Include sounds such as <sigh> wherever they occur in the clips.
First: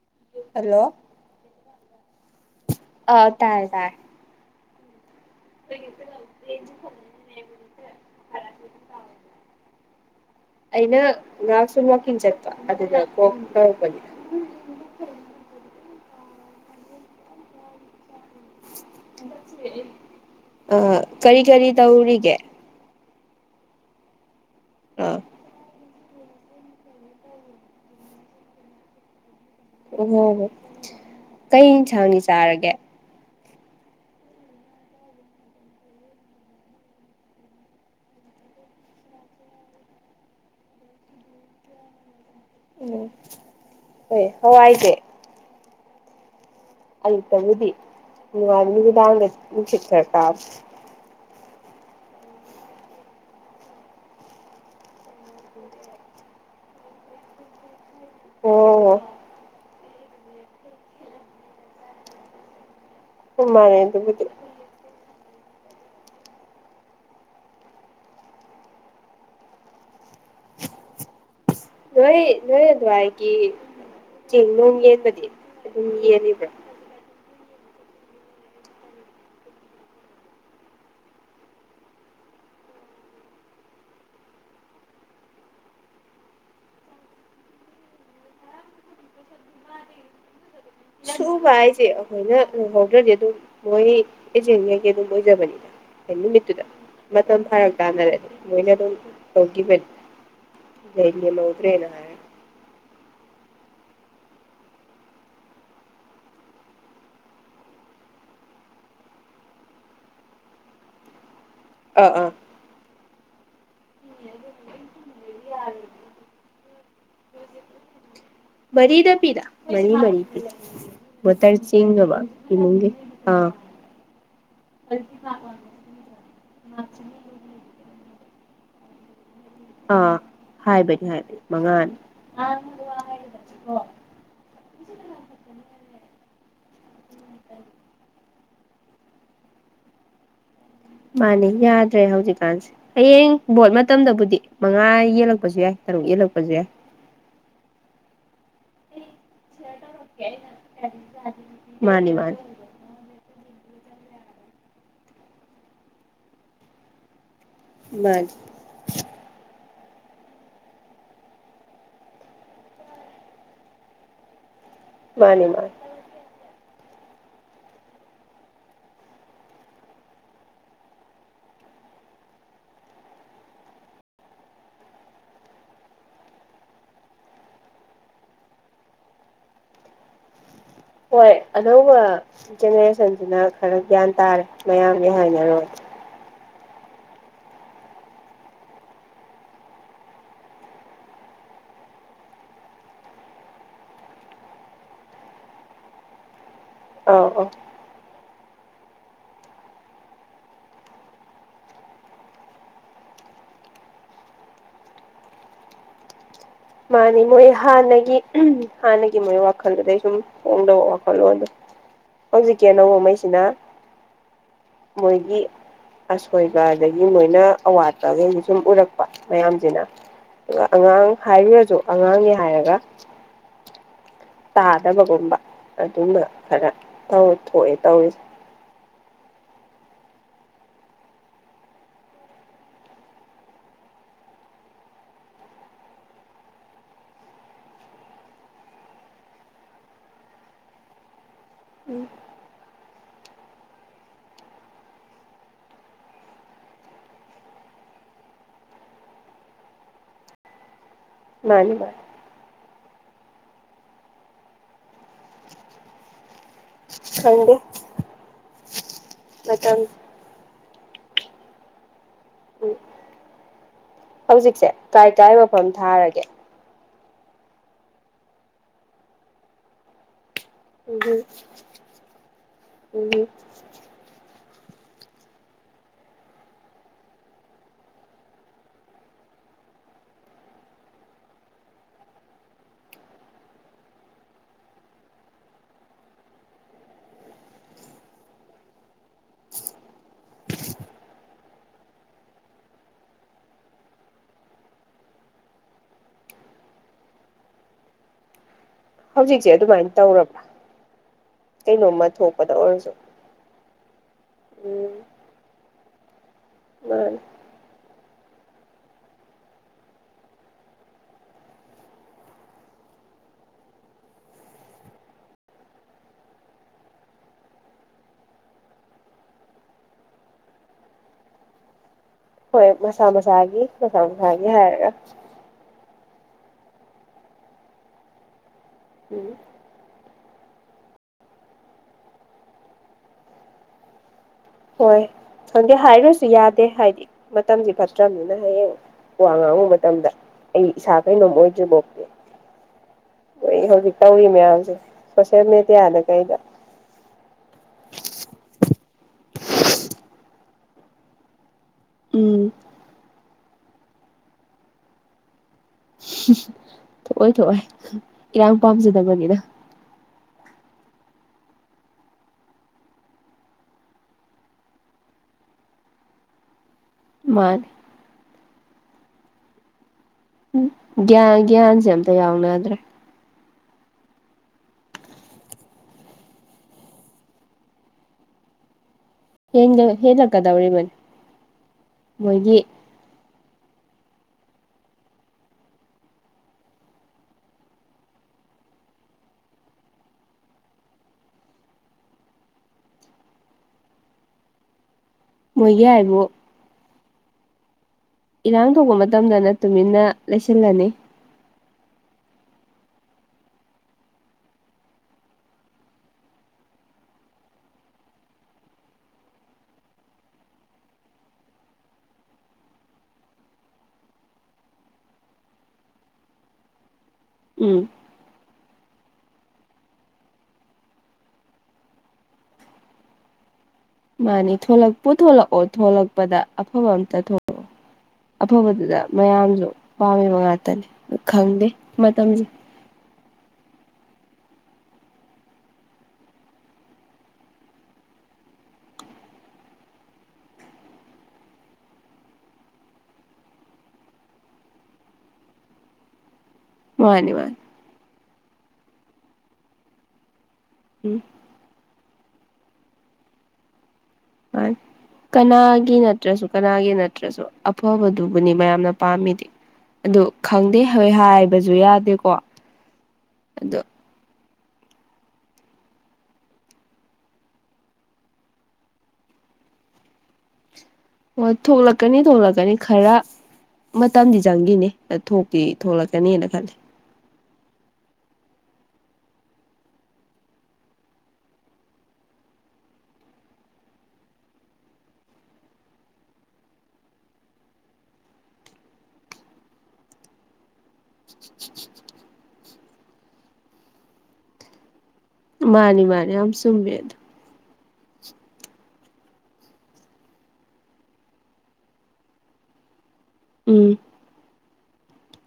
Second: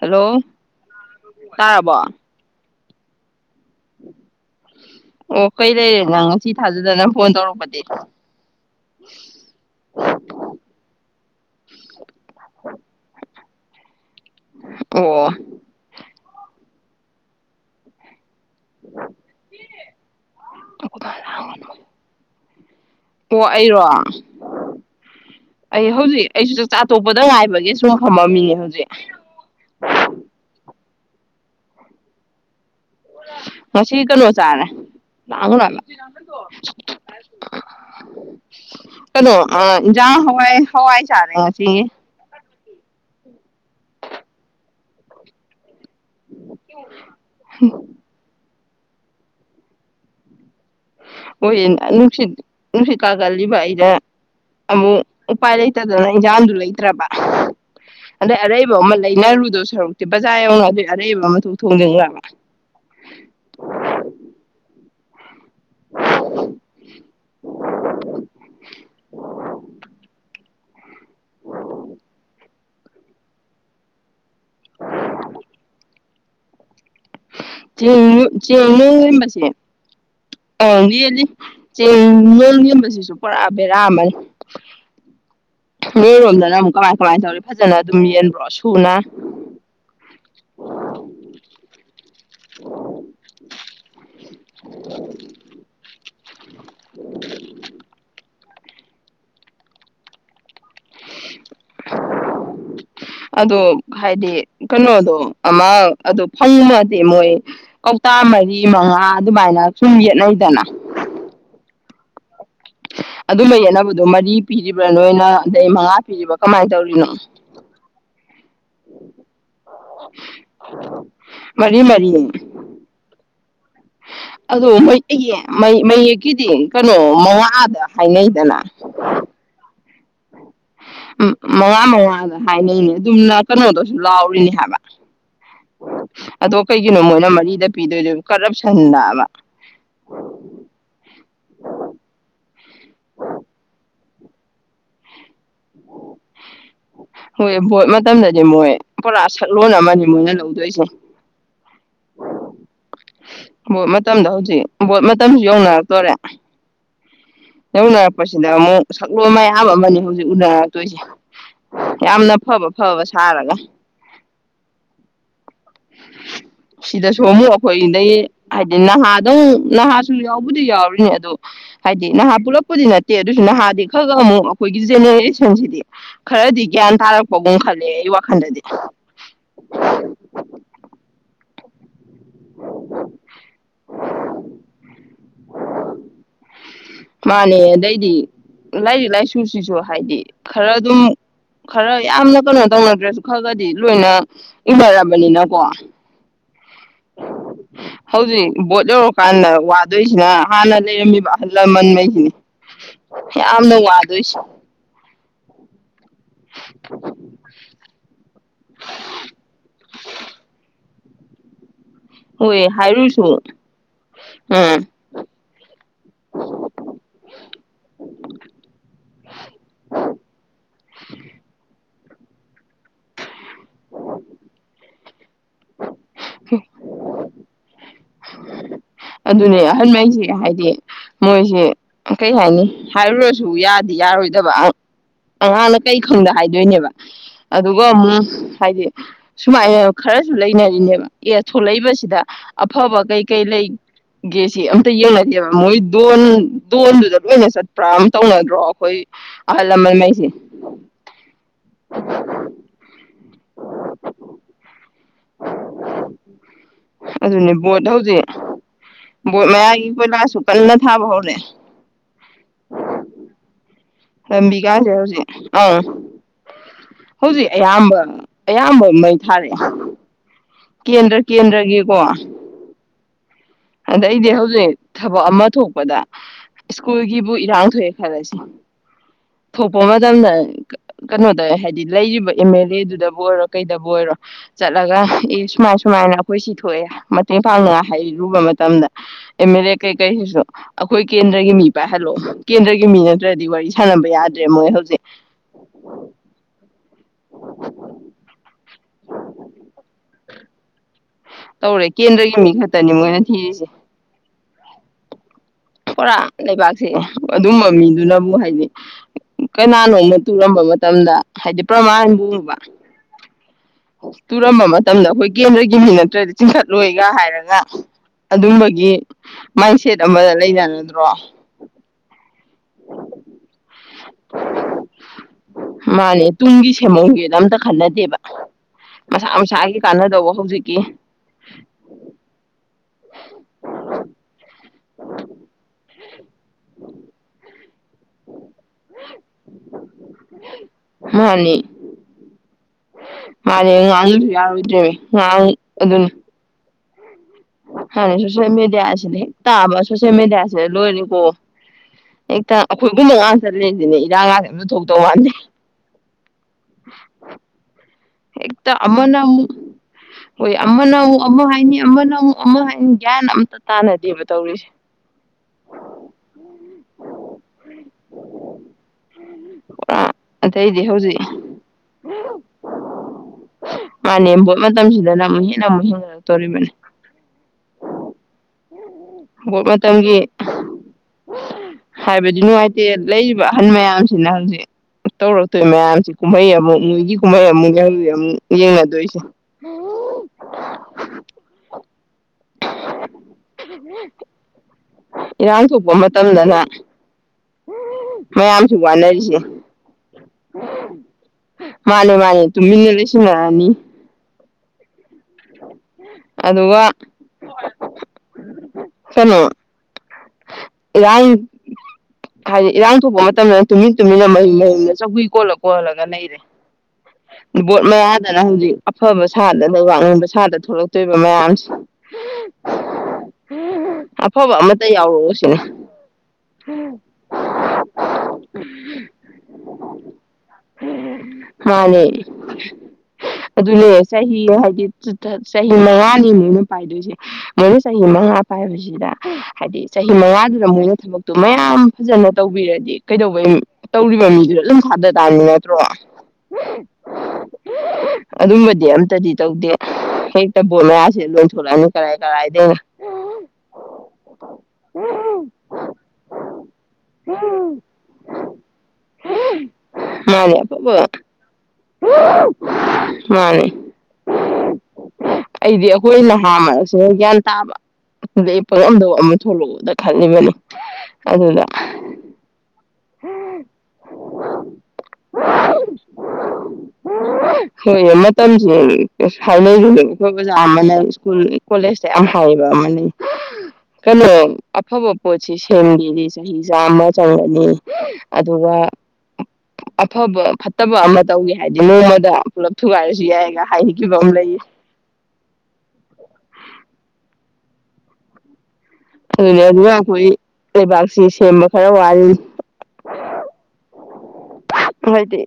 hello ꯇꯥꯔꯕꯣ ꯑ ꯇꯥꯏꯦ ꯇꯥꯏꯦ ꯑꯣ ꯀꯩ ꯂꯩꯔꯦ ꯅꯪ ꯉꯁꯤ ꯊꯥꯖꯗꯅ ꯐꯣꯟ ꯇꯧꯔꯛꯄꯗꯤ ꯑꯩꯅ ꯉꯔꯥꯛ ꯁꯨꯝ ꯋꯥꯋꯀꯤꯡ ꯆꯠꯄ ꯑꯗꯨꯗ ꯀꯩꯅꯣꯝ ꯇꯧꯔꯛꯄꯅꯦ ꯑꯣ ꯑ ꯑꯣ ꯀꯔꯤ ꯀꯔꯤ ꯇꯧꯔꯤꯒꯦ ꯑꯣ ꯑꯩꯔꯣ ꯑꯥ ꯑꯩ ꯍꯧꯖꯤꯛ ꯑꯩꯁꯨ ꯆꯥꯛꯆꯥ ꯇꯣꯛꯄꯗ ꯉꯥꯏꯕꯒꯤ ꯁꯨꯝ ꯐꯝꯃꯝꯃꯤꯅꯦ ꯍꯧꯖꯤꯛ ꯑꯣ ꯍꯣ ꯍꯣ ꯀꯩꯟꯁꯥꯡꯅꯤ ꯆꯥꯔꯒꯦ ꯉꯁꯤ ꯀꯩꯅꯣ ꯆꯥꯔꯦ ꯂ ꯀꯩꯅꯣ ꯏꯟꯖꯥꯡ ꯍꯋꯥꯏ ꯍꯋꯥꯏ ꯆꯥꯔꯦ ꯉꯁꯤꯒꯤ ꯎ ꯍꯣꯏ ꯍꯋꯥꯏꯁꯦ ꯎꯝ ꯑꯩ ꯇꯕꯨꯗꯤ ꯑꯒꯤꯗꯥ ꯂꯩꯁꯤꯔ ꯀꯥ ꯍꯣꯏ ꯅꯨꯡꯁꯤꯠ ꯅꯨꯡꯁꯤꯠ ꯀꯥꯒꯜꯂꯤꯕ ꯑꯩꯅ ꯑꯃꯨꯛ ꯎꯄꯥꯏ ꯂꯩꯇꯗꯅ ꯏꯟꯖꯥꯡꯗꯨ ꯂꯩꯇ꯭ꯔꯕ ꯑꯗꯩ ꯑꯔꯩꯕ ꯑꯃ ꯑꯣ ꯂꯩꯅꯔꯨꯗꯣ ꯁꯔꯨꯛ ꯕꯥꯖꯔ ꯌꯧꯅꯥ ꯑꯔꯩꯕ ꯃꯊꯣꯛ ꯊꯣꯡꯖꯤ ꯂꯥꯛ ꯍꯣ ꯃꯥꯅꯦ ꯑꯗꯨꯕꯨꯗꯤ <unintelligible> ꯅꯣꯏ ꯅꯣꯏ ꯑꯗꯨꯋꯥꯏꯒꯤ ꯆꯦꯡꯅꯨꯡ ꯌꯦꯟꯕꯗꯤ ꯑꯗꯨꯝ ꯌꯦꯜꯂꯤꯕ꯭ꯔꯥ ꯆꯦꯡ ꯆꯦꯡ ꯅꯣꯡ ꯂꯦꯝꯕꯁꯦ ꯑ ꯌꯦꯦꯜꯂꯤ ꯆꯦꯡ ꯅꯨꯡ ꯂꯦꯝꯕꯁꯤꯁꯨ ꯄꯨꯔꯥ ꯕꯦꯔꯥ ꯑꯃꯅꯤ ꯃꯤꯔꯣꯝꯗꯅ ꯑꯃꯨꯛ ꯀꯃꯥꯏ ꯀꯃꯥꯏ ꯇꯧꯔꯤ ꯐꯖꯅ ꯑꯗꯨꯝ ꯌꯦꯟꯕ꯭ꯔꯣ ꯁꯨꯅ ꯁꯨꯕ ꯍꯥꯏꯁꯦ ꯑꯩꯈꯣꯏꯅ ꯂꯨꯍꯧꯗ꯭ꯔꯗꯤ ꯑꯗꯨꯝ ꯃꯣꯏ ꯑꯦꯖꯦꯟꯉꯩꯒꯤ ꯑꯗꯨꯝ ꯑꯣꯏꯖꯕꯅꯤꯅ ꯅꯨꯃꯤꯠꯇꯨꯗ ꯃꯇꯝ ꯐꯥꯔꯛ ꯇꯥꯅꯔꯦꯗꯤ ꯃꯣꯏꯅ ꯑꯗꯨꯝ ꯇꯧꯈꯤꯕꯅꯤꯅ ꯂꯩꯩꯅꯤ ꯃ ꯎꯗ꯭ꯔꯦꯅ ꯍꯥꯏꯔ ꯑꯣ ꯍꯥꯏꯗꯤ ꯀꯩꯅꯣꯗꯣ ꯑꯃ ꯑꯗꯨ ꯐꯪꯃꯗꯤꯦ ꯃꯣꯏ ꯀꯧꯇꯥ ꯃꯔꯤ ꯃꯉꯥ ꯑꯗꯨꯃꯥꯏꯅ ꯁꯨꯝ ꯌꯦꯠꯅꯩꯗꯅ ꯑꯥ ꯑꯥ ꯑꯗꯨ ꯂꯩꯌꯦꯅꯕ ꯃꯔꯤ ꯄꯤꯔꯤꯕ꯭ꯔꯥ ꯅꯣꯏꯅ ꯑꯗꯩ ꯃꯉꯥ ꯄꯤꯔꯤꯕ ꯀꯃꯥꯏꯅ ꯇꯧꯔꯤ <inaudible> ꯃꯔꯤꯗ ꯄꯤꯗ ꯃꯔꯤꯔꯤ ꯄꯤꯗ ꯃꯔꯤ ꯃꯔꯤ ꯃꯔꯁꯤꯕ ꯏꯃꯦ ꯑꯥ ꯑꯗꯣ ꯃ ꯃꯌꯦꯛꯀꯤꯗꯤ ꯀꯩꯅꯣ ꯃꯥꯗ ꯍꯥꯏꯅꯦ ꯏꯗꯅ ꯑꯥ ꯍꯥꯏꯕꯅꯤ ꯎꯝ ꯍꯥꯏꯕꯅꯤ ꯃꯉꯥ ꯃꯉꯥꯅꯤ ꯃꯉꯥꯗ ꯍꯥꯏꯅꯩꯅꯦ ꯑꯗꯨꯝꯅ ꯀꯩꯅꯣꯗꯁꯨ ꯂꯥꯎꯔꯤꯅꯦ ꯍꯥꯏꯕ ꯑꯗꯣ ꯀꯩꯒꯤꯅꯣ ꯃꯣꯏꯅ ꯃꯔꯤꯗ ꯄꯤꯗꯣꯏꯁꯕ ꯀꯔꯞꯁꯟ ꯂꯥꯛꯑꯕ ꯃꯥꯅꯤ ꯌꯥꯗ꯭ꯔꯦ ꯍꯧꯖꯤꯛꯀꯥꯟꯁꯦ ꯍꯌꯦꯡ ꯕꯣꯠ ꯃꯇꯝꯗꯕꯨꯗꯤ ꯃꯉꯥ ꯌꯦꯛꯂꯛꯇ ꯂꯄꯁꯨ ꯌꯥꯏ ꯇꯔꯨꯛ ꯌꯦꯜꯂꯛꯄꯁꯨ ꯌꯥꯏ ꯍꯣꯏ ꯃ ꯃꯇꯝꯗ ꯃꯣꯏ ꯄꯨꯔꯥ ꯁꯛꯂꯣꯟ ꯑꯃꯅꯤꯅꯦ ꯃꯣꯏꯅ ꯂꯧꯗꯣꯏꯁꯦ ꯃꯥꯅꯤ ꯃꯥꯅꯤ ꯕꯣꯠ ꯃꯇꯝꯗ ꯍꯧꯖꯤꯛ ꯕꯣꯠ ꯃꯇꯝꯁꯨ ꯌꯧꯅꯔꯛꯇꯣꯔꯦ ꯃꯥꯅꯤ ꯌꯧꯅꯔꯛꯄꯁꯤꯗ ꯑꯃꯨꯛ ꯁꯛꯂꯣꯟ ꯃꯌꯥꯝ ꯑꯃꯅꯤ ꯍꯧꯖꯤꯛ ꯎꯅꯔꯛꯇꯣꯏꯁꯦ ꯌꯥꯝꯅ ꯐꯕ ꯐꯕ ꯁꯥꯔꯒ ꯃꯥꯅꯦ ꯃꯥꯅꯤ ꯁꯤꯗꯁꯨ ꯑꯃꯨꯛ ꯑꯩꯈꯣꯏꯗꯗꯒꯤ ꯍꯥꯏꯗꯤ ꯅꯍꯥꯗꯪ ꯅꯍꯥꯁꯨ ꯌꯥꯎꯕꯗꯤ ꯌꯥꯎꯔꯤꯅꯤ ꯑꯗꯨ ꯍꯥꯏꯗꯤ ꯅꯍꯥ ꯄꯨꯜꯂꯛꯄꯗꯤ ꯅꯠꯇꯦ ꯑꯗꯨꯁꯨ ꯅꯍꯥꯗꯤ ꯈꯔ ꯈ ꯑꯃꯨꯛ ꯑꯩꯈꯣꯏꯒꯤ ꯖꯦꯅꯦꯔꯦꯁꯟꯁꯤꯗꯤ ꯈꯔꯗꯤ ꯒ꯭ꯌꯥꯟ ꯇꯥꯔꯛꯄꯒꯨꯝ ꯈꯜꯂꯦ ꯑꯩ ꯋꯥꯈꯜꯗꯗꯤ ꯍꯣꯏ ꯑꯅꯧꯕ ꯖꯦꯅꯦꯔꯦꯁꯟꯁꯤꯅ ꯈꯔ ꯒ꯭ꯌꯥꯟ ꯇꯥꯔꯦ ꯃꯌꯥꯝꯒꯤ ꯍꯥꯏꯅꯔꯣꯏ ꯃꯥꯅꯦ ꯑꯗꯩꯗꯤ ꯂꯥꯏꯔꯤꯛ ꯂꯥꯏꯁꯨꯁꯤꯁꯨ ꯍꯥꯏꯗꯤ ꯈꯔ ꯑꯗꯨꯝ ꯈꯔ ꯌꯥꯝꯅ ꯀꯩꯅꯣ ꯇꯧꯅꯗ꯭ꯔꯁꯨ ꯈꯔꯒꯗꯤ ꯂꯣꯏꯅ ꯏꯅꯔꯕꯅꯤꯅꯀꯣ ꯑ ꯑ ꯍꯧꯖꯤꯛ ꯕꯣꯠ ꯌꯔꯀꯥꯟꯗ ꯋꯥꯗꯣꯏꯁꯤꯅ ꯍꯥꯟꯅ ꯂꯩꯔꯝꯃꯤꯕ ꯑꯍꯜ ꯂꯃꯟꯉꯩꯁꯤꯅꯤ ꯌꯥꯝꯅ ꯋꯥꯗꯣꯏꯁꯤ ꯃꯥꯅꯤ ꯃꯣꯏ ꯍꯥꯟꯅꯒꯤ ꯍꯥꯟꯅꯒꯤ ꯃꯣꯏ ꯋꯥꯈꯜꯗꯨꯗꯩ ꯁꯨꯝ ꯐꯣꯡꯗꯣꯛꯑꯣ ꯍꯜꯋꯥ ꯑꯗꯨ ꯍꯧꯖꯤꯛꯀꯤ ꯍꯣꯏ ꯍꯥꯏꯔꯨꯁꯨ ꯑꯅꯧꯕꯉꯩꯁꯤꯅ ꯎꯝ ꯃꯣꯏꯒꯤ ꯑꯁꯣꯏꯕ ꯑꯗꯒꯤ ꯃꯣꯏꯅ ꯑꯋꯥꯠꯄꯈꯩꯁ ꯁꯨꯝ ꯎꯔꯛꯄ ꯃꯌꯥꯝꯁꯤꯅ ꯑꯗꯨꯒ ꯑꯉꯥꯡ ꯁꯨ ꯑꯉꯥꯡꯅꯦ ꯍꯥꯏꯔꯒ ꯁꯥꯥꯗꯕꯒꯨꯝꯕ ꯑꯗꯨꯃ ꯈꯔ ꯇꯧꯔ ꯊꯣꯛꯣꯛꯑꯦ ꯇꯧꯏꯤ ꯑꯗꯨꯅꯦ ꯑꯍꯟꯈꯩꯁꯤꯦ ꯍꯥꯏꯗꯤ ꯃꯣꯏꯁꯤꯦ ꯀꯩ ꯍꯥꯏꯅꯤ ꯍꯥꯏꯔꯨꯔꯁꯨ ꯌꯥꯗꯤ ꯌꯥꯔꯣꯏꯗꯕ ꯑꯉꯥꯡꯅ ꯀꯔꯤ ꯈꯪꯗ ꯍꯥꯏꯗꯣꯏꯅꯦꯕ ꯑꯗꯨꯒ ꯑꯃꯨꯛ ꯍꯥꯏꯗꯤ ꯁꯨꯃꯥꯏꯅ ꯈꯔꯁꯨ ꯂꯩꯅꯔꯤꯅꯦꯕ ꯑꯦ ꯎꯝ ꯊꯣꯛꯂꯛꯏꯕꯁꯤꯗ ꯑꯐꯕ ꯀꯩꯀꯩ ꯂꯩꯒꯦꯁꯤ ꯑꯝꯇ ꯌꯦꯡꯅꯗꯦꯕ ꯃꯣꯏ ꯗꯣꯟ ꯗꯣꯟꯗꯨꯗ ꯂꯣꯏꯅ ꯆꯠꯄ꯭ꯔꯥ ꯑꯝ ꯇꯧꯅꯗ꯭ꯔꯣ ꯑꯩꯈꯣꯏ ꯑꯍꯜ ꯂꯃꯟꯉꯩꯁꯦ ꯃꯥꯅꯤ ꯃꯥꯅꯤ <inaudible> ꯑꯗꯨꯅꯦ ꯈꯪꯗꯦ ꯕꯣꯠ ꯍꯧꯖꯤꯛ ꯕꯣꯠ ꯃꯇꯝ ꯃꯌꯥꯏꯒꯤ ꯀꯣꯏꯂꯥꯁꯨ ꯀꯟꯅ ꯍꯥꯕꯥꯎꯅꯦ ꯎꯝ ꯍꯧꯖꯤꯛꯁꯦ ꯂꯝꯕꯤꯒꯁꯦ ꯀꯥꯏ ꯍꯧꯖꯤꯛ ꯀꯥꯏ ꯃꯐꯝ ꯑꯪ ꯊꯥꯔꯒꯦ ꯍꯧꯖꯤꯛ ꯑꯌꯥꯝꯕ ꯑꯌꯥꯝꯕ ꯃꯩ ꯊꯥꯔꯛꯑꯦ ꯎꯝꯍꯨꯝ ꯀꯦꯟꯗ꯭ꯔ ꯀꯦꯟꯗ꯭ꯔꯒꯤꯀꯣ ꯎꯝꯍꯨꯝ ꯑꯗꯩꯗꯤ ꯍꯧꯖꯤꯛ ꯊꯕꯛ ꯑꯃ ꯊꯣꯛꯄꯗ ꯁ꯭ꯀꯨꯜꯒꯤꯕꯨ ꯏꯔꯥꯡ ꯊꯣꯛꯑꯦ ꯈꯜꯂꯁꯤ ꯊꯣꯛꯄ ꯃꯇꯝꯗ ꯀꯩꯅꯣꯗ ꯍꯥꯏꯗꯤ ꯂꯩꯔꯤꯕ ꯑꯦꯝ ꯑꯦꯜ ꯑꯦꯗꯨꯗꯕꯨ ꯑꯣꯏꯔꯣ ꯀꯩꯗꯕꯨ ꯑꯣꯏꯔꯣ ꯆꯠꯂꯒ ꯁꯨꯃꯥꯏ ꯁꯨꯃꯥꯏꯅ ꯑꯩꯈꯣꯏ ꯁꯤꯊ ꯊꯣꯛꯑꯦ ꯃꯇꯦꯡ ꯄꯥꯡꯅꯉꯥꯏ ꯍꯥꯏꯔꯨꯕ ꯃꯇꯝꯗ ꯑꯦꯝ ꯑꯦꯜ ꯑꯦ ꯀꯩꯀꯩꯁꯤꯁꯨ ꯑꯩꯈꯣꯏ ꯀꯦꯟꯗ꯭ꯔꯒꯤ ꯃꯤ ꯄꯥꯏꯍꯜꯂꯑꯣ ꯀꯦꯟꯗ꯭ꯔꯒꯤ ꯃꯤ ꯅꯠꯇ꯭ꯔꯗꯤ ꯋꯥꯔꯤ ꯁꯥꯟꯅꯕ ꯌꯥꯗ꯭ꯔꯦ ꯃꯣꯏ ꯍꯧꯖꯤꯛ ꯍꯧꯖꯤꯛꯁꯦ ꯑꯗꯨꯃꯥꯏꯅ ꯇꯧꯔꯕ꯭ꯔ ꯇꯧꯔꯦ ꯀꯦꯟꯗ꯭ꯔꯒꯤ ꯃꯤ ꯈꯛꯇꯅꯤ ꯃꯣꯏꯅ ꯊꯤꯔꯤꯁꯦ ꯎꯝ ꯊꯣꯔꯥ ꯂꯩꯕꯥꯛꯁꯦ ꯃꯥꯅꯤ ꯑꯗꯨꯝꯕ ꯃꯤꯗꯨꯅ ꯍꯥꯏꯗꯤ ꯀꯅꯥꯅꯣꯅ ꯇꯨꯔꯝꯕ ꯃꯇꯝꯗ ꯍꯥꯏꯗꯤ ꯄ꯭ꯔꯃꯥꯟꯕꯨꯕ ꯇꯨꯔꯝꯕ ꯃꯇꯝꯗ ꯑꯩꯈꯣꯏ ꯀꯦꯟꯗ꯭ꯔꯒꯤ ꯃꯤ ꯅꯠꯇ꯭ꯔꯗꯤ ꯆꯤꯡꯈꯠꯂꯣꯏꯒ ꯍꯥꯏꯔꯒ ꯑꯗꯨꯝꯕꯒꯤ ꯃꯥꯏꯟꯁꯦꯠ ꯑꯃꯗ ꯂꯩꯅꯔꯗ꯭ꯔꯣ ꯍꯣꯏ ꯃꯁꯥ ꯃꯁꯥꯒꯤ ꯃꯁꯥ ꯃꯁꯥꯒꯤ ꯍꯥꯏꯔꯒ ꯃꯥꯅꯦ ꯇꯨꯡꯒꯤ ꯁꯦꯃꯣꯡꯒꯤꯅ ꯑꯝꯇ ꯈꯟꯅꯗꯦꯕ ꯎꯝ ꯃꯁꯒꯤ ꯀꯥꯟꯅꯗꯕꯣ ꯍꯧꯖꯤꯛꯀꯤ ꯍꯣꯏ ꯈꯪꯗꯦ ꯍꯥꯏꯔꯁꯨ ꯌꯥꯗꯦ ꯍꯥꯏꯗꯤ ꯃꯇꯝꯁꯤ ꯆꯠꯇ꯭ꯔꯅꯤꯅ ꯍꯌꯦꯡ ꯋꯥ ꯉꯥꯡꯨ ꯃꯇꯝꯗ ꯑꯩ ꯏꯁꯥ ꯀꯩꯅꯣꯝ ꯃꯥꯅꯤ ꯑꯣꯏꯗ꯭ꯔꯤꯔꯤꯕꯥꯎꯗꯤ ꯑꯩꯣꯏ ꯃꯥꯅꯦ ꯍꯧꯖꯤꯛ ꯇꯧꯔꯤ ꯉꯥꯡꯗꯁꯨ ꯃꯌꯥꯝꯁꯦ ꯌꯥꯔꯣꯏꯗ꯭ꯔꯦꯃꯤ ꯁꯣꯁꯦꯜ ꯉꯥꯡ ꯃꯦꯗꯤꯌꯥꯗ ꯀꯩꯗ ꯍꯥꯏꯥꯟ ꯁꯣꯁꯦꯜ ꯃꯦꯗꯤꯌꯥꯁꯤꯗ ꯍꯦꯛ ꯇꯥꯕ ꯁꯣꯁꯦꯜ ꯃꯦꯗꯤꯌꯥꯁꯤꯗ ꯂꯣꯏꯔꯅꯤꯀꯣ ꯎꯝ ꯑꯦꯛꯇ ꯑꯩꯈꯣꯏꯕꯨ ꯅꯅꯨꯡꯉ ꯦꯟꯁꯤꯅꯦ ꯏꯔꯥꯡ ꯉꯥꯁꯦ ꯌꯥꯝ ꯂꯧ ꯊꯣꯛꯇꯧ ꯋꯥꯅꯤꯦ ꯑꯣꯏꯏ ꯊꯣꯛ ꯑꯣꯏꯏ ꯀꯔꯝ ꯍꯦꯛꯇ ꯑꯃꯅ ꯄꯥꯝꯁꯗꯅꯤꯗ ꯑꯃꯨꯛ ꯍꯣꯏ ꯑꯃꯅ ꯑꯃꯨꯛ ꯑꯃ ꯍꯥꯏꯅꯤ ꯑꯃꯅ ꯑꯃꯨꯛ ꯑꯃ ꯍꯥꯏꯅꯤ ꯒ꯭ꯌꯥꯟ ꯑꯝꯇ ꯇꯥꯅꯗꯦꯕ ꯇꯧꯔꯤꯁꯦ ꯃꯔꯅꯤ ꯑ ꯒ꯭ꯌꯥꯟ ꯒ꯭ꯌꯥꯟꯁꯦ ꯑꯝꯇ ꯌꯥꯎꯅꯗ꯭ꯔꯥ ꯃꯥꯅꯦꯕꯣꯠ ꯃꯇꯝꯁꯤꯗꯅ ꯑꯃꯨꯛ ꯍꯦꯟꯅ ꯑꯃꯨꯛ ꯍꯦꯟꯒꯠꯂꯛꯇꯣꯔꯤꯕꯅꯤ ꯍꯧꯣꯠ ꯃꯇꯝꯒꯤ ꯍꯦꯜꯂꯛꯀꯗꯧꯔꯤꯕꯅꯤ ꯍꯥꯏꯕꯗꯤ ꯃꯣꯏꯒꯤ ꯅꯨꯡꯉꯥꯏꯇꯦ ꯂꯩꯔꯤꯕ ꯑꯍꯟ ꯃꯌꯥꯝ ꯁꯤꯅ ꯍꯧꯪꯖꯤꯛ ꯇꯧꯔꯛꯇꯣꯏ ꯃꯌꯥꯝꯁꯤ ꯀꯨꯝꯍꯩ ꯑꯃꯨꯛ ꯃꯣꯏꯒꯤ ꯀꯨꯝꯍꯩ ꯑꯃꯨꯛ ꯌꯥꯝ ꯌꯦꯡꯅꯗꯣꯏꯁꯦ <inaudible> ꯏꯔꯥꯡ ꯃꯣꯏꯒꯤ ꯊꯣꯛꯄ ꯍꯥꯏꯕꯨ ꯃꯇꯝꯗꯅ ꯏꯔꯥꯡ ꯃꯌꯥꯝꯁꯨ ꯊꯣꯛꯄ ꯋꯥꯅꯔꯤꯁꯦ ꯃꯇꯝꯗꯅ ꯇꯨꯃꯤꯟꯅ ꯂꯩꯁꯤꯜꯂꯅꯤ ꯇꯨꯃꯤꯃꯤ ꯅ ꯂꯩꯁꯤꯃꯅꯤ ꯑꯗꯨꯒ ꯁꯅꯣ ꯏꯔꯥꯡ ꯍꯥꯏꯗꯤ ꯏꯔꯥꯡ ꯊꯣꯛꯄ ꯃꯇꯝꯗ ꯇꯨꯃꯤꯟ ꯇꯨꯃꯤꯟꯅ ꯃꯌꯨꯝ ꯃꯍꯌꯨꯝꯗ ꯆꯧꯀꯤꯨ ꯀꯣꯜꯂ ꯀꯣꯜꯂꯒ ꯂꯩꯔꯦ ꯕꯣꯠ ꯎꯝ ꯃꯌꯥꯗꯅ ꯍꯧꯖꯤꯛ ꯑꯐꯕ ꯁꯥꯗꯅ ꯋꯥꯥ ꯉꯥꯛꯄ ꯁꯥꯗꯅ ꯊꯣꯛꯂꯛꯇꯣꯏꯕ ꯃꯌꯥꯝꯁꯦ ꯃꯥꯅꯤ ꯑꯐꯕ ꯑꯃꯠꯇ ꯊꯣꯂꯛ ꯌꯥꯎꯔꯛꯑꯣ ꯄꯨꯊꯣꯂꯛꯑꯣ ꯁꯤꯅꯦ ꯊꯣꯛꯣꯂꯛꯄꯗ ꯑꯐꯕ ꯑꯝꯇ ꯊꯣꯛꯂꯛꯑꯣ ꯑꯐꯕꯗꯨꯗ ꯃꯌꯥꯝꯁꯨ ꯄꯥꯝꯃꯤꯕ ꯉꯇꯅꯤ ꯈꯪꯗꯦ ꯃꯥꯅꯦ ꯃꯇꯝꯁꯦ ꯑꯗꯨꯅꯦ ꯆꯍꯤ ꯍꯥꯏꯗꯤ ꯆꯍꯤ ꯃꯉꯥꯅꯤ ꯅꯣꯏꯅ ꯄꯥꯏꯗꯣꯏꯁꯦ ꯃꯣꯏꯅ ꯆꯍꯤ ꯃꯉꯥ ꯄꯥꯏꯕꯁꯤꯗ ꯍꯥꯏꯗꯤ ꯆꯍꯤ ꯃꯉꯥꯗꯨꯗ ꯃꯣꯏꯅ ꯊꯕꯛꯇꯣ ꯃꯌꯥꯝ ꯐꯖꯅ ꯇꯧꯕꯤꯔꯗꯤ ꯀꯩꯗꯧꯕꯩ ꯇꯧꯔꯤꯕ ꯃꯤꯗꯨꯗ ꯑꯗꯨꯨꯝ ꯊꯥꯗ ꯇꯥꯅꯤ ꯅꯠꯇ꯭ꯔꯣ ꯃꯥꯅꯤ ꯃꯥꯅꯤ ꯑꯗꯨꯝꯕꯗꯤ ꯑꯝꯇꯗꯤ ꯇꯧꯗꯦ ꯍ ꯎꯝ <unintelligible> ꯗ <unintelligible> ꯀꯅꯥꯒꯤ ꯅꯠꯇ꯭ꯔꯁꯨ ꯀꯅꯥꯒꯤ ꯅꯠꯇ꯭ꯔꯁꯨ ꯑꯐꯕꯗꯨꯕꯨꯅꯤ ꯃꯌꯥꯝꯅ ꯄꯥꯝꯃꯤꯗꯤ ꯑꯗꯨ ꯃꯥꯅꯦ ꯈꯪꯗꯦ ꯑꯐꯕ ꯍꯣꯏ ꯍꯥꯏꯕꯁꯨ ꯌꯥꯗꯦꯀꯣ ꯃꯥꯅꯦ ꯑꯗꯣ ꯑꯩꯗꯤ ꯑꯩꯈꯣꯏ ꯅꯍꯥ ꯃꯔꯁꯤꯅ ꯒ꯭ꯌꯥꯟ ꯇꯥꯕ ꯑꯗꯩ ꯄꯪꯂꯝꯗꯕ ꯑꯃ ꯊꯣꯛꯂꯛꯎꯗ ꯈꯜꯂꯤꯕꯅꯤ ꯑꯣ ꯑꯗꯨꯗ ꯊꯣꯛꯂꯛꯀꯅꯤ ꯊꯣꯛꯂꯛꯀꯅꯤ ꯈ ꯈꯔ ꯃꯇꯝꯗꯤ ꯆꯪꯈꯤꯅꯦ ꯊꯣꯛꯇꯤ ꯊꯣꯛꯂꯛꯀꯅꯤꯅ ꯈꯂꯦ ꯍꯣꯏ ꯃꯇꯝꯁꯦ ꯍꯥꯏꯅꯔꯤꯅꯦ ꯑꯩꯈꯣꯏ ꯑꯣꯖꯥ ꯑꯃꯅ ꯁ꯭ꯀꯨꯜ ꯀꯣꯂꯦꯖꯇ ꯌꯥꯝ ꯍꯥꯏꯌꯦꯕ ꯑꯃꯅ ꯀꯩꯅꯣ ꯑꯐꯕ ꯄꯣꯠꯁꯤ ꯁꯦꯝꯒꯦꯗꯤ ꯆꯍꯤ ꯆꯥꯃ ꯆꯪꯒꯅꯤ ꯑꯗꯨꯒ ꯑꯐꯕ ꯐꯠꯇꯕ ꯑꯃ ꯇꯧꯋ ꯍꯥꯏꯗꯤ ꯅꯣꯡꯃꯗ ꯄꯨꯂꯞ ꯊꯨꯒꯥꯏꯔꯁꯨ ꯌꯥꯏꯒ ꯍꯥꯏ ꯈꯤꯕ ꯑꯃ ꯂꯩ ꯃꯥꯅꯤ ꯃꯥꯅꯤ ꯌꯥꯝ ꯆꯨꯝꯃꯦ ꯑꯗꯨ ꯑꯗꯨꯅꯤ ꯑꯗꯨꯅ ꯑꯩꯈꯣꯏ ꯂꯩꯕꯥꯛꯁꯤ ꯁꯦꯝꯕ ꯈꯔ ꯋꯥꯔꯤ ꯎꯝ ꯍꯥꯏꯗꯤ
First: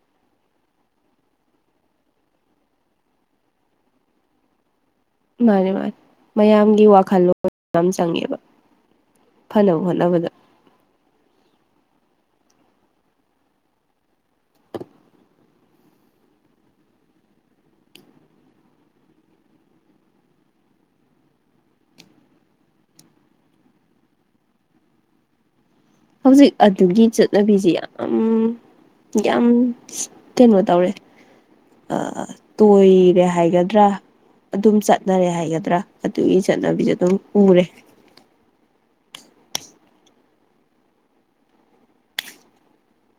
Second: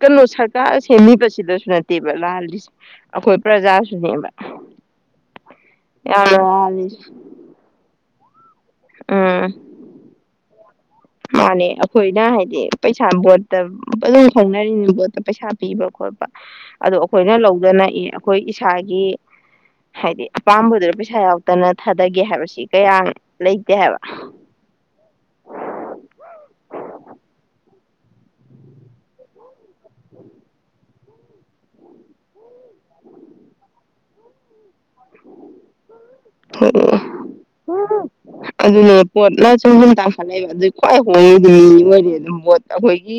ꯀꯩꯅꯣ ꯁꯔꯀꯥꯔ ꯁꯦꯝꯃꯤꯕꯁꯤꯗꯁꯨ ꯅꯠꯇꯦꯕ ꯂꯥꯜꯂꯤꯁꯦ ꯑꯩꯈꯣꯏ ꯄ꯭ꯔꯖꯥꯁꯨꯅꯦꯕ ꯃꯥꯅꯤ ꯃꯥꯅꯤ ꯌꯥꯝꯅ ꯃꯌꯥꯝꯒꯤ ꯂꯥꯜꯂꯤꯁꯦ ꯋꯥꯈꯜꯂꯣꯟ ꯌꯥꯝ ꯆꯪꯉꯦꯕ ꯎꯝ ꯐꯥꯅꯕ ꯍꯣꯠꯅꯕꯗ ꯃꯥꯅꯦ ꯑꯩꯈꯣꯏꯅ ꯍꯥꯏꯗꯤ ꯄꯩꯁꯥ ꯕꯣꯠꯇ ꯑꯗꯨ ꯑꯗꯨꯝ ꯈꯪꯅꯔꯤꯅꯤ ꯕꯣꯠꯇ ꯄꯩꯁꯥ ꯄꯤꯕ ꯈꯣꯠꯄ ꯑꯗꯣ ꯑꯩꯈꯣꯏꯅ ꯂꯧꯗꯅ ꯏ ꯑꯩꯈꯣꯏ ꯏꯁꯥꯒꯤ ꯍꯥꯏꯗꯤ ꯑꯄꯥꯝꯕꯗꯨꯗ ꯄꯩꯁꯥ ꯌꯥꯎꯗꯅ ꯊꯥꯗꯒꯦ ꯍꯥꯏꯕꯁꯤ ꯀꯌꯥ ꯂꯩꯇꯦ ꯍꯥꯏꯕ ꯍꯧꯖꯤꯛ ꯑꯗꯨꯒꯤ ꯆꯠꯅꯕꯤꯁꯤ ꯌꯥꯝ ꯌꯥꯝ ꯀꯩꯅꯣ ꯇꯧꯔꯦ ꯑꯥ ꯇꯣꯏꯔꯦ ꯍꯥꯏꯒꯗ꯭ꯔꯥ ꯑꯗꯨꯝ ꯆꯠ ꯆꯅꯔꯦ ꯍꯥꯏꯒꯗ꯭ꯔꯥ ꯑꯗꯨꯒꯤ ꯆꯠꯅꯕꯤꯖꯦ ꯑꯗꯨꯝ ꯎꯔꯦ ꯑꯗꯨꯅ ꯄꯣꯠꯅ ꯁꯨꯝ ꯁꯨꯝ ꯇꯥꯡꯈꯠꯅꯩꯑꯕ ꯑꯗꯨꯗꯤ ꯈ꯭ꯋꯥꯏ ꯍꯣꯡꯉꯤꯗꯤ ꯃꯤ ꯑꯣꯏꯔꯤ ꯑꯗꯨꯝ ꯄꯣꯠ ꯑꯩꯈꯣꯏꯒꯤ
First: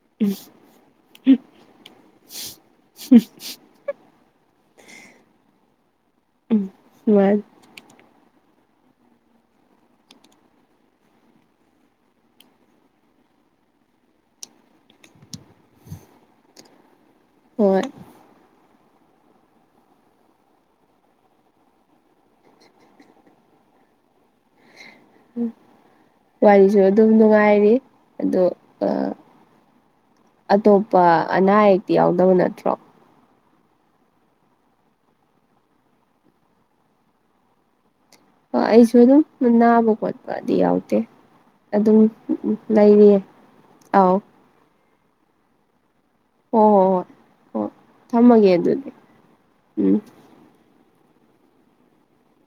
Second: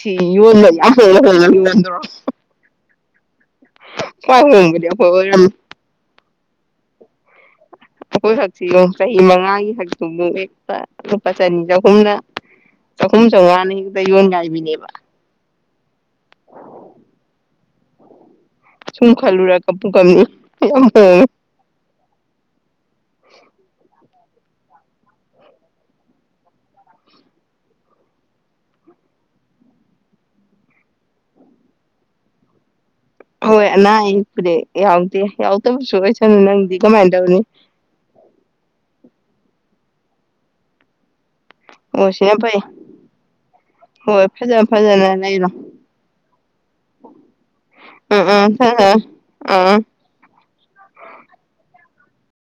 ꯁꯤ ꯎꯝ ꯌꯣꯟꯕ ꯌꯥꯝ ꯍꯣꯡꯅ ꯍꯣꯡꯅ ꯌꯣꯟꯗꯔꯣ ꯈꯋ꯭ꯥꯏ ꯍꯣꯡꯅ ꯑꯩꯈꯣꯏ ꯑꯣꯢꯔꯝ ꯎꯝ ꯃꯥ ꯛꯁꯤ ꯆꯍꯤ ꯃꯉꯥꯒꯤ ꯍꯛꯇꯨ ꯍꯦꯛꯇ ꯂꯨꯄꯥ ꯆꯅꯤ ꯆꯍꯨꯝꯗ ꯆꯍꯨꯝ ꯆꯥꯃꯉꯥꯅ ꯍꯦꯛꯇ ꯌꯣꯟ ꯉꯥꯏꯕꯤꯅꯦꯕ ꯍ ꯁꯨ ꯈꯂꯨ ꯔ ꯀꯝꯄꯨ ꯀꯝꯅꯤ ꯋꯥꯔꯤꯁꯨ ꯑꯗꯨꯝ ꯅꯨꯡꯉꯥꯏꯔꯤ ꯑꯣ ꯑꯇꯣꯞꯄ ꯑꯅꯥ ꯑꯌꯦꯛꯇꯤ ꯌꯥꯎꯗꯕ ꯅꯠꯇ꯭ꯔꯣ ꯍꯣꯏ ꯑꯅꯥ ꯑꯌꯦꯛꯄꯨꯗꯤ ꯌꯥꯎꯗꯦ ꯌꯥꯎꯗꯕꯁꯨ ꯑꯣꯏꯁꯅꯨ ꯅꯪꯗꯤ ꯀꯃꯥꯏꯅ ꯇꯧꯅꯤ ꯑꯩꯁꯨꯅꯟꯅꯅꯥꯕ ꯀꯣꯠꯗꯤ ꯌꯥꯇ ꯑꯗꯨꯝ ꯑꯣ ꯁꯤꯅ ꯐꯩ ꯂꯩꯔꯤꯌꯦ ꯑꯥꯎ ꯐꯖꯂꯅ ꯏꯗ ꯍꯣꯏ ꯍꯣꯏ ꯍꯣꯏ ꯍꯣꯏ ꯎꯝ ꯎꯝ ꯊꯝꯃꯒꯦ ꯈꯔ ꯑꯗꯨꯗꯤ ꯈꯔ ꯑꯥ ꯎꯝ